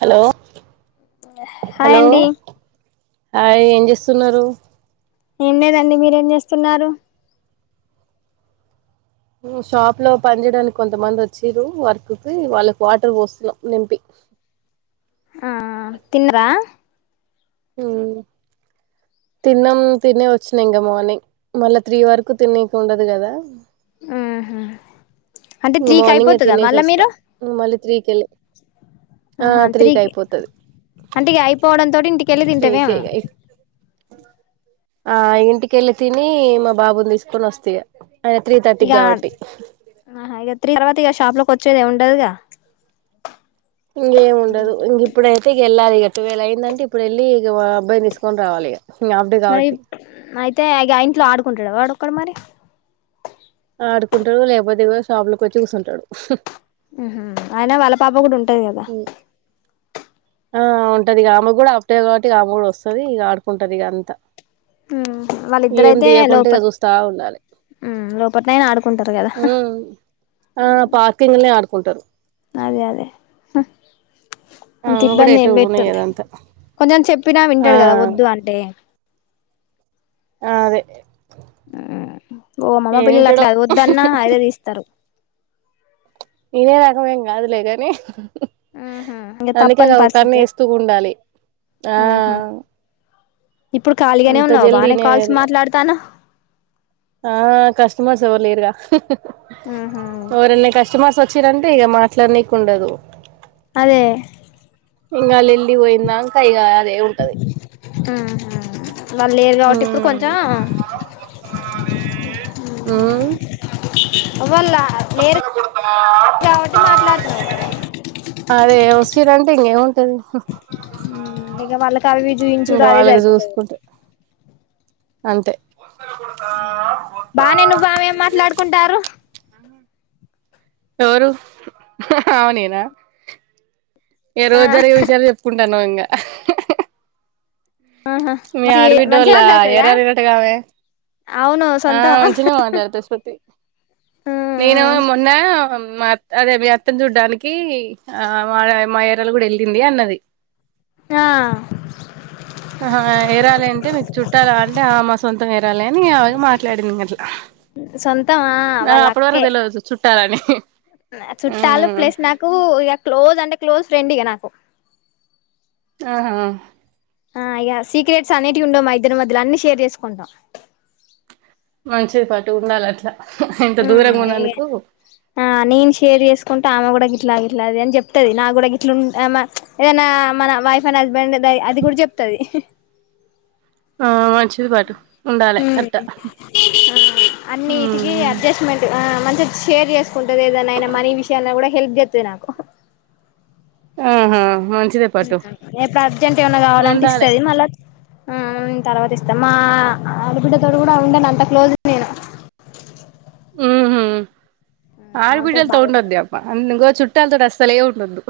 Hello hi hello అండి hi ఏం చేస్తున్నారు ఏం లేదండి మీరేం చేస్తున్నారు షాప్ లో పని చేయడానికి కొంతమంది వచ్చారు వర్క్కి వాళ్ళకి వాటర్ పోస్తున్నాం నింపి ఆ తిన్నరా ఉ తిన్నాం తినే వచ్చినా ఇంకా మార్నింగ్ మళ్ళా త్రీ వరకు తిన్నీకి ఉండదు కదా మ్మ్ హ్మ్ ఇంగ మార్నింగే తినేసి వస్తా మళ్ళీ త్రీకెళ్ళి ఆహా త్రీకి అంటే ఇగ అయిపోవడం తోటి ఇంటికి కెళ్ళి తింటవే త్రీకి ఆ ఇంటికెళ్ళి తిని మా బాబుని తీసుకొని వస్తా ఇగ ఆయన త్రీ థర్టీకి ఇగ కాబట్టి ఆహా త్రీ తర్వాత షాప్ లోకి వచ్చేద ఉండదుగా ఇంకేం ఉండదు ఇంక ఇప్పుడైతే గెళ్ళాలిగా ట్వెల్వ్ అయి ఏంటంటే ఇప్పుడు వెళ్ళ ఇక అబ్బాయి తీసుకొని రావాలి ఇగ మరి అయితే ఇగా ఇంట్ల ఆడుకుంటడా వాడొక్కడు మరి ఆడుకుంటడు లేకపోతే ఇగో షాపులోకి వచ్చి కూసుంటడు అయిన వాళ్ళ పాప కూడా ఉంటా ఉ ఆ ఉంటది ఇక ఆమె కూడా హాఫ్డేనే కాబట్టి ఇక ఆమె కూడా వస్తది ఇక ఆడుకుంటది ఇక అంతా ఉమ్ ఏం తీయకుంట ఇగ చూస్తా ఉండాలి లోపట్నయిన ఆడుకుంటరు కదా ఉమ్ ఆ పార్కింగ్లనే ఆడుకుంటరు అదే అదే అంత ఇబ్బంది ఏం పెట్టడులే కొంచెం చెప్పినా ఆ వింటడు కదా వద్దు అంటే ఆ అదే ఓ అమ్మ మా ఏం పిల్లలు వింటాడో అట్లా కాదు వద్దన్న అదే తీస్తారు వినేరకమేం కాదులే కాని ఇంక అందుకే తప్పని కదా ఓకన్ను పరిస్థితే వేస్తూ ఉండాలి ఆ ఆహా ఇప్పుడు ఖాళీగానే అంత ఉన్నావా జల్దీ బానే కాల్స్ ఇనేది మాట్లాడతాన్నవ్ ఆ కస్టమర్స్ ఎవ్వరు లేరుగా ఆహా ఎవరన్న కస్టమర్స్ వ వచ్చిరంటే ఇక మాట్లాడనీకి ఉండదు అదే ఇంగ వాళ్ళు ఇళ్ళు పోయిందాంక ఇగ ఆహా వాళ్ళు లేరు కాబట్టి ఇప్పుడు ఉమ్ కొంచెం ఊ వాళ్ళ లేరు కాబట్టి మాట్లాడుతున్నావు అదే [unintelligible] ఇక వాళ్ళకి అవి చూయించుడు ఇంకా అదే వాళ్ళకి సరిపోతది చూసుకుంటే అంతే హ్మ్ బానే నువ్వామె ఏం మాట్లాడుకుంటారు ఎవరు ఆమె నేనా ఆ ఏరోజు జరిగే విషయాలు చెప్పుకుం టను ఇంగ ఆహా మీ మంచి ఆడబిడ్డ వొళ్ళ మంచిగా మాట్లాడుతదిగా ఎరారేనట్టుగామె అవును ఆ సొంతం మంచిగానే మాట్లాడుతాది శృతి నేను మొన్న మా అదే మీ అత్తని చూడ్డానికి ఆ మా మా యరాలు కూడా ఎళ్ళింది అన్నది ఆ ఆహ ఎరాలే అంటే మీకు చుట్టాలా అంటే ఆహ మా సొంతం ఎరాలే అని అగ మాట్లాడింది అట్లా సొంతమా నా వాళ్ళ అప్పటి అక్కే వరకు తెలువదు చుట్టాలని చుట్టాలు మ్మ్ ప్లస్ నాకు ఇగ క్లోజ్ అంటే క్లోజ్ ఫ్రెండ్ ఇగ నాకు ఆహా ఆ ఇగ సీక్రెట్స్ అనేటివి ఉండవు మా ఇద్దరి మధ్యల అన్ని షేర్ చేసుకుంటాం. మంచిది పటు ఉండాలి అట్లా ఇంత హ్మ్ దూరంగా ఇగ ఉన్నందుకు ఆ నేన్ షేర్ చేసుకుం ట ఆమె కూడా గిట్లా ఇట్లాది అని చెప్తాది నాకూడా గిట్లా ఏదైనా మన వైఫ్ అండ్ హస్బెండ్ దయ అది కూడా చెప్తది ఆ వన్ చిది పాటు ఉండాలే ఉమ్ అట్టా అన్నిటికి హ్మ్ అడ్జస్ట్మెంట్ మంచిగా షేర్ చేసుకుంటది ఏదన్నా అయినా మనీ విషయాల కూడా హెల్ప్ చేత్తాది నాకు ఆహా మంచిదే పట్టు ఎప్పుడు అర్జెంట్ ఏమన్నా కావాలంటే ఉండాలే ఇస్తాది మళ్ళా ఆ తర్వాత ఇస్తాను మా ఆడబిడ్డతోటి కూడా ఉండనంత అంత క్లోజ్ నేను హ్మ్ ఆమెతోటి ఆడబిడ్డలతో బాగుంటా ఉండద్దే అబ్బా అం ఇగో చుట్టాలతో అసలే ఉండద్దు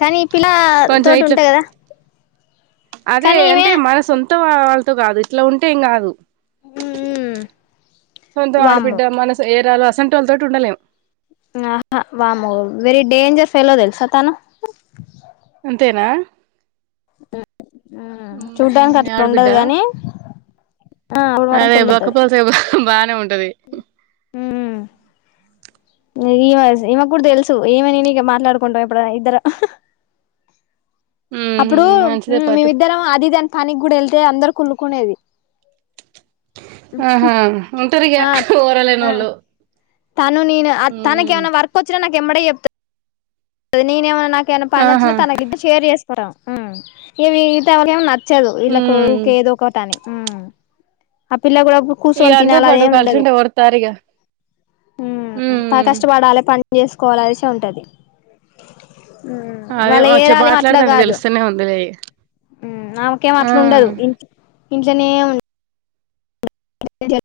కానీ పిలా తోటి ఇట్లా ఉంట కదా కానీ ఈమె తొ కాదు ఇట్లా ఉంటే ఏం కాదు మ్మ్ సొంతం వామ్మో ఆడబిడ్డ మనసు ఏరాలు అసంటోళ్లతోటి ఉండలేము ఆహా వామ్మో వెరీ డేంజర్ ఫెలో తెలుసా తను అంతేనా మ్మ్ చూడ్డానికి అట్లు ఉండదు ఆడబిడ్డ గాని ఆ అణువణువు అదే కుళ్ళు బొక్క ఉంటది పులుసు బానే ఉంటది ఊమ్ ఈమె ఈమెకూడా తెలుసు ఈమె నేనిగా మాట్లాడుకుంటం ఎప్పుడైనా ఇద్దరమ్ ఉహు అప్పుడు మంచిదే పట్టు మేమిద్దరం అది ఇదని పనికి కూడా ఏళ్తే అందరు కుళ్ళుకునేవి ఆహా ఉంటరిగా ఆ ఆ ఓర్వలేనోళ్లు తను నేను తనకు ఏమైనా వర్క్ వచ్చినా నాకు ఎంమడే చెప్తా నేను ఏమన్నా నా కెమన్న పని ఆహా వచ్చినా తనకి ఇద్ద షేర్ చేసుకుంటాం ఇగ మిగతావాళ్ళకి ఏమో నా చ్చదు వీళ్లకు ఉమ్ ఇంకేదో ఒకటి అని అ పిల్ల కూడా ఇగ కూసోని అంతే తినాలి అనే పట్టు ఉండదు కలిసుంటే ఓర్తారిగా హ్మ్ పా ఉమ్ కష్టపడాలే పని చేసుకోవాలే అనేసే ఉంటది. అదే వాళ్ళ వచ్చ ఏరాలు ఏమ్ అట్లా మాట్లాడుతంటే కాదు తెలుస్తూనే ఉందిలే ఆమెకేమో ఆ అట్లుండదు ఇంట్ ఇంట్లోనే ఉంటది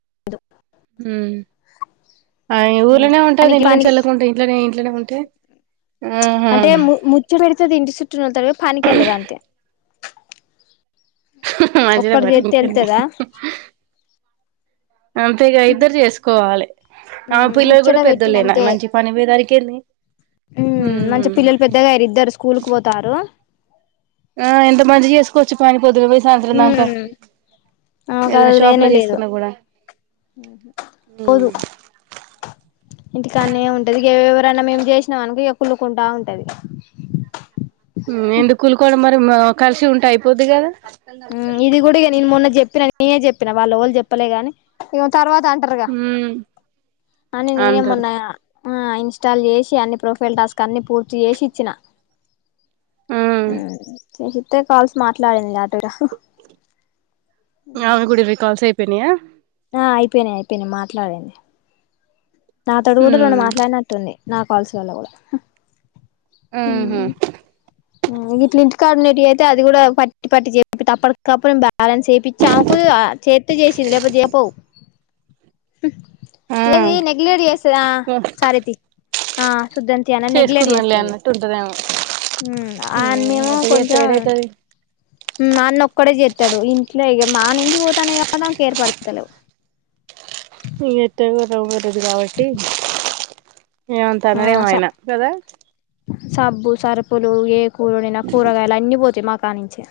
హ్మ్ ఆ ఊర్లోనే ఉంటది పనికి ఇంట్లోనుంచి పనికి ఎల్లకుంటే ఇంట్లోనే ఇంట్లోనే ఉంటే ఆహా అంటే ము ముచ్చు పెడతాది ఇంటి చుట్టూ ఉన్నోళ్లతో పనికి ఎళ్ళదు అంతే హహ మంచిదే ఒక్కటి పట్టు చేత్తే ఇంకేమీ వెళ్తదా అంతేగా ఇద్దరు చేసుకోవాలే ఆమె మ్మ్ పిల్లలు ముచ్చట కూడా పెద్దోళ్ళయినా మంచిగ పనికిపోయేదానికి ఏమి ఉ మంచిగా పిల్లలు పెద్దగా అయిద్దరు స్కూల్కి పోతారు ఆ ఎంత మంచిగా చేసుకో వచ్చి పని పోదుగా పోయి సయంత్రాంకా ఆకాదుదిలేనే లేదు ఉమ్ పోదు ఇంటికాన్న ఉంటదివ ఎవరు ఎన్నా మేము చేసిన మనకో కులుకుంటా ఉంటది ఎందుకు కూలుకోవడం మరి కలిసి ఉంటే అయిపోద్ది కదా ఇది గుడి నేను మొన్న చెప్పినా నేనే చెప్పిన వాళ్ళు వాళ్ళు చెప్పలేగాని తర్వాత అంటారుగా ఉమ్ అని నేనే అంటారు మొన్న ఆ ఇన్స్టాల్ చేసి అన్ని ప్రొఫైల్ టాస్క్ అన్ని పూర్తి చేసి ఇచ్చిన ఉమ్ చేసితే కాల్స్ మాట్లాడింది అటు ఇటు ఆమె గుడి ఈరు కాల్స్ ఐ పోనయా ఆ అయిపోయినాయి అయిపోయినాయి మాట్లాడింది నాతోడు కూడా రెండు ఉమ్ మాట్లాడినట్టుంది నా కాల్స్ వల్ల కూడా ఉహూ గిట్ల ఇంటికాడ ఉన్నటి అయితే అది కూడా పట్టి పట్టి చెప్ప అప్పటికప్పుడు బాలెన్స్ ఎపిచ్చి ఆముకు చేత్తు చేసింది లేప జపోవు ఆ ఇది నెగ్లెక్ట్ చేస్తది ఆ సరే తీ ఆ సుద్దంతి అనా నెగలెక్ట్ చేసుకున్నాంలే చేస్తది. అన్నట్టు ఉంటదేమో ఉమ్ అన్నేమో అట్ట చేస్తే కొంచెం ఏడైతది అన్న ఒక్కడే చేస్తాడు ఇంట్లో మా నుంచి పోతానే కాబట్డా ఆమెకి ఏర్పడతలే ఇగా ఎటకు లవ్ మ్యారేజ్ కాబట్టి ఇగ అంత ఆ అనాడేమో స ఆయనా కదా సబ్బు సరుపులు ఏ కూరనైనా కూరగాయలు అన్ని పోతాయి మాకు కానించే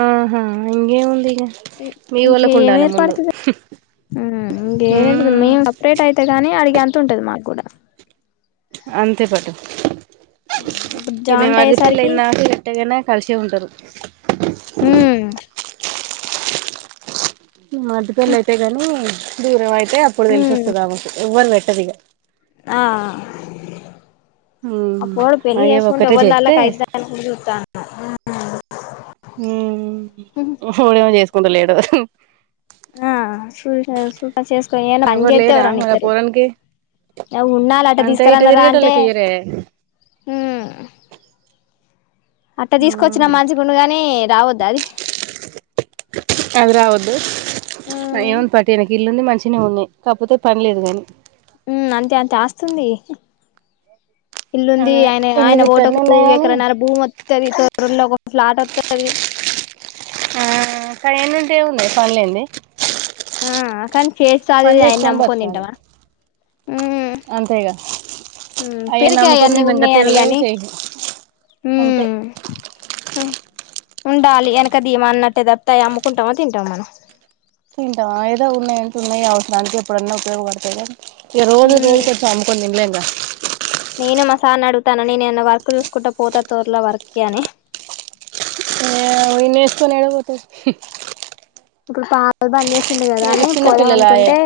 ఆహా ఇంగేముంది ఇక మీ వాళ్ళకు ఉండాలి ముందు ఇంకే మేం ఉమ్ సపరేట్ అయితే గాని అడిగి అంత ఉంటది మాకు కూడా అంతేపాటు ఇప్పుడు ఏమే జాయింట్ మరది అయ్యేసరికి పెళ్ళయినా గట్టగానే కలిసే ఉంటారు ఉం మి మరిది పెళ్లి అయితే ని దూరం అయితే అప్పుడు తెలిసి హ్మ్ వస్తదా మేకు ఎవ్వరు పెట్టదు ఇక ఆ ఆ పోరడు పెళ్లి అయ్యో చేసుకుంట ఒకటే ఎవళలా చేస్తే కైతా దాని చూతన ఆ పోరాడ్ ఏమో చేసుకుంటలేడు ఆ సుల్ప చేస్క ఏ మంజ ఎవరు లేరా అతేవ్రని మరి ఆ ఇతరు పోరానికి అవి ఉన్నాల అట్ట అంతే ఇటు తీసుకురన్న రా అంటే తిరిగేటోళ్ళకి ఇయ్యరే అట్టా తీసుకొచ్చిన మంచిగుండగాని రావద్దు అది అవి రావదు ఏముంది హ్మ్ పాటు ఈయనకి ఇల్లుంది మంచినే ఉన్నాయి కాకపోతే పని లేదు కానీ ఉ అంతే అంతే ఆస్తుంది ఇల్లుంది అదే ఆయన ఇల్లు ఆయన గిట్ట అన్నీ ఓటకు ఉన్నాయి గాని ఎకరన్నర భూ మొం తడి తొర్రొర్ల లో ఒక ఫ్లాట్ వస్తది ఆ కాైన్డి ఏమున్నాయి పనిలయుంది ఆ కాని చేసి చదిద ఆయన్ని నమ్ముకొని బతకాలి తింటామా అంతేగా అయ్యే పెరిగాయి నమ్ముకొని అన్నీ నేను ఇంకా ఉన్నాయని తినలేవు కాగానీ చేయలేవు అంతే హ ఉండాలి వెనకదిమ అన్నట్టే తప్తాయి అమ్ముకుంటామో తింటామా మనం తింటావ ఏదో ఉన్నాయి అంటే ఉన్నాయి అవసరనికి ఎప్పుడైన్నా ఉపయోగడతాయి కదా ఇగ రోజు ఉమ్ రోజు కొ అమ్కుొని తినలేం గ నేను మా సార్ని అడుగుతాను నేనున్న వర్క్ చూసుకుంటా పోతా తోర్లో వర్క్ అని ఆ ఇన్నసుకొని అడుపోతే ఇప్పుడు పాత్ బంద్ చేసిండు కదా అని పోదాం చిన్నపిల్లలాయే అనుకుంటే.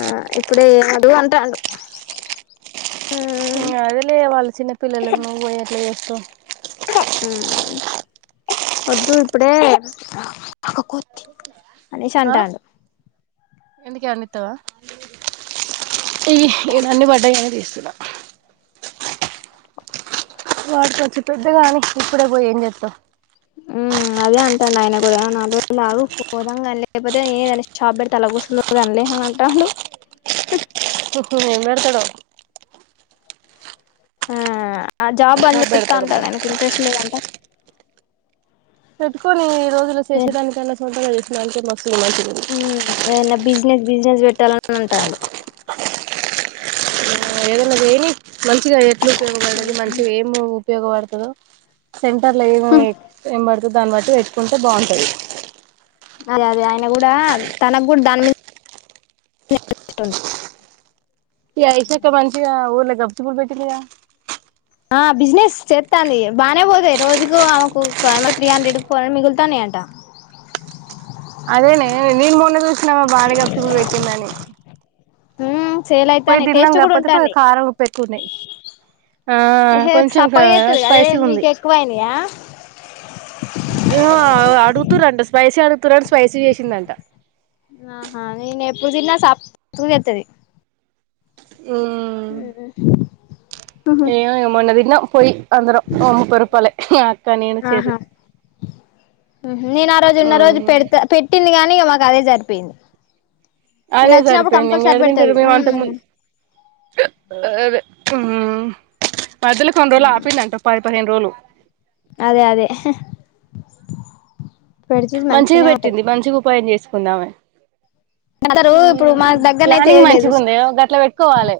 ఆ ఇప్పుడేఎం వద్దు అంటాడు ఇంగ అదే లే వాళ్ళ చిన్న పిల్లలలకు నువ్వు బోయి ఎట్లా చేస్తవు కా హు వద్దు ఇప్పుడే అనేసి ఆ అంటాడు ఎందుకే అనితవా ఈవి ఇవన్నీ పడ్డాయనే తీస్తు ఇలా [inaudible] వాడికంచచ్చం పెద్దగాని ఇప్పుడే పోయి ఏం చెస్తాం ఉమ్ అదే అంటండు ఆయన కూడా నాలుగు రోజులు ఆగు పోదాం కానీ లేకపోతే ఏదైనా షాప్ పెట్టి తల కూూస్తుగానీలే. అని అంటాడు ఓహో ఏం పెడతాడో ఆ ఆ జాబ్ బంద్ చేస్తా పెడతాడు అంటాడు మరి ఆయనకి ఇంట్రెస్ట్ లేదంట. పెట్టుకొని ఈ రోజులు చేసేదానికి అలా సొంతగా చేసినా‍ ఉ దేన్ననా బిజినెస్ బిజినెస్ పెట్టాలని అంటాడు ఆ ఎదైనా చెయని మంచిగా ఎట్లు ఉపయోగపడేది మంచిగా ఏం ఉపయోగపడుతాదొ. సెంటర్ల ఏమి ఏం పడుతు దాన్ని బట్టి పెట్టుకుంటే బాగుంటాది అదే అదే ఆయన కూడా తనకు కూడా దాని మీద [inaudible] ఈ ఆయేషా అక్క మంచిగా ఊర్ల గచ్చుబ్లు పెట్టింది గా ఆ బిజినెస్ చెస్తాంది బాగానే పోతాయి రోజుకు ఆమెకు త్రీ హండ్రెఫొర్ మిగులుతాంని అంట అదేనే నీను మొన్న చూసిన ఆమె బానే గచ్చుబ్లు పెట్టిందని హ పోయి దిన్నంగా కాక పతే పో కారం ఉప్పు ఎక్కుఉంది ఆ ఏహే కొంచెంకా సప్పగా చేత్తది అదే స్పైసీ ఉంది మీకు ఎక్కువైనయా ఏము అడుగుతారంట స్పైసీ అడుగుతురని స్పైసీ చేసిందంట ఆహా నేను ఎప్పుడు తిన్నా సక్ చెత్తది ఉ ఊహు ఏమో ఈగ మొన్న దినం పోయి అందిరం ముపాయి రూపలది ఆహా నేను ఆ రోజు ఉన్న రోజు మ్మ్ పెడతా పెట్టింది గాని గదే సరిపోయింది అదే నేను వచ్చినప్పుడు సారిపోయింది ఎంక కంపల్సరీ ఎడదింటరు పెడతది మైము అంత కు ఉమ్ ముందు అదె మధ్యలో కొన్ని రోజులు ఆపిందంట పది పదిహేను రోజులు అదే అదే పెడుతది మంచిగా మంచిగనే ఉంటాయి పెట్టింది మంచిగా ఉపాయం చేసుకొంది ఆమె అందరూ ఇప్పుడు హ్మ్ మా దగ్గరనయితే ప్లానింగ్ ఏది లేదు మంచిగా ఉంది ఒక గట్లా పెట్టుకోవాలే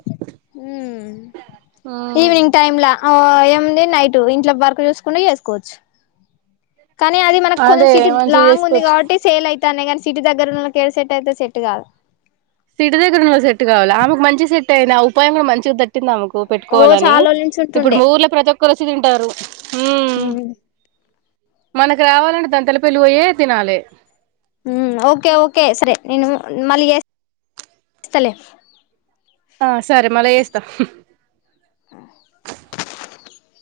ఉమ్ అ [inaudible] ఈవినింగ్ టైమ్ల అ ఏం ఉంది నైటు ఇంట్లో వర్కు చూసుకోనీ చేసుకోవచ్చు కానీ అది మనకు కొంచం అదే సిట్ మంచిగా లాంగ్ ఉంది చేసుకోవచ్చు కాబట్టి సేల్ అయితానీ గానీ సిటీ దగ్గరన్నలకు ఎడా సెట్ అయితది సెట్ కాదు సిటి దగ్గర ఉన్నోళ్లు సెట్ కావాలి ఆమెకు మంచి సెట్ అయింది ఆ ఉపాయం కూడా మంచి చూ తట్టింది ఆమెకు ఓ పెట్టుకోవాలని చాలా రోజుల నుంచి ఇప్పుడు ఉంటుండే ఊర్లో ప్రతి ఒక్కరు వచ్చి తింటారు హ్మ్ ఉమ్ మనకు రావాలంటే దంతలా పెళ్లి పోయే తినాలి హ్మ్ ఓకే ఓకే సరే నేను మళ్ళీ చేస్తలే ఆ సరే మళ్ళ చెస్తా [inaudible]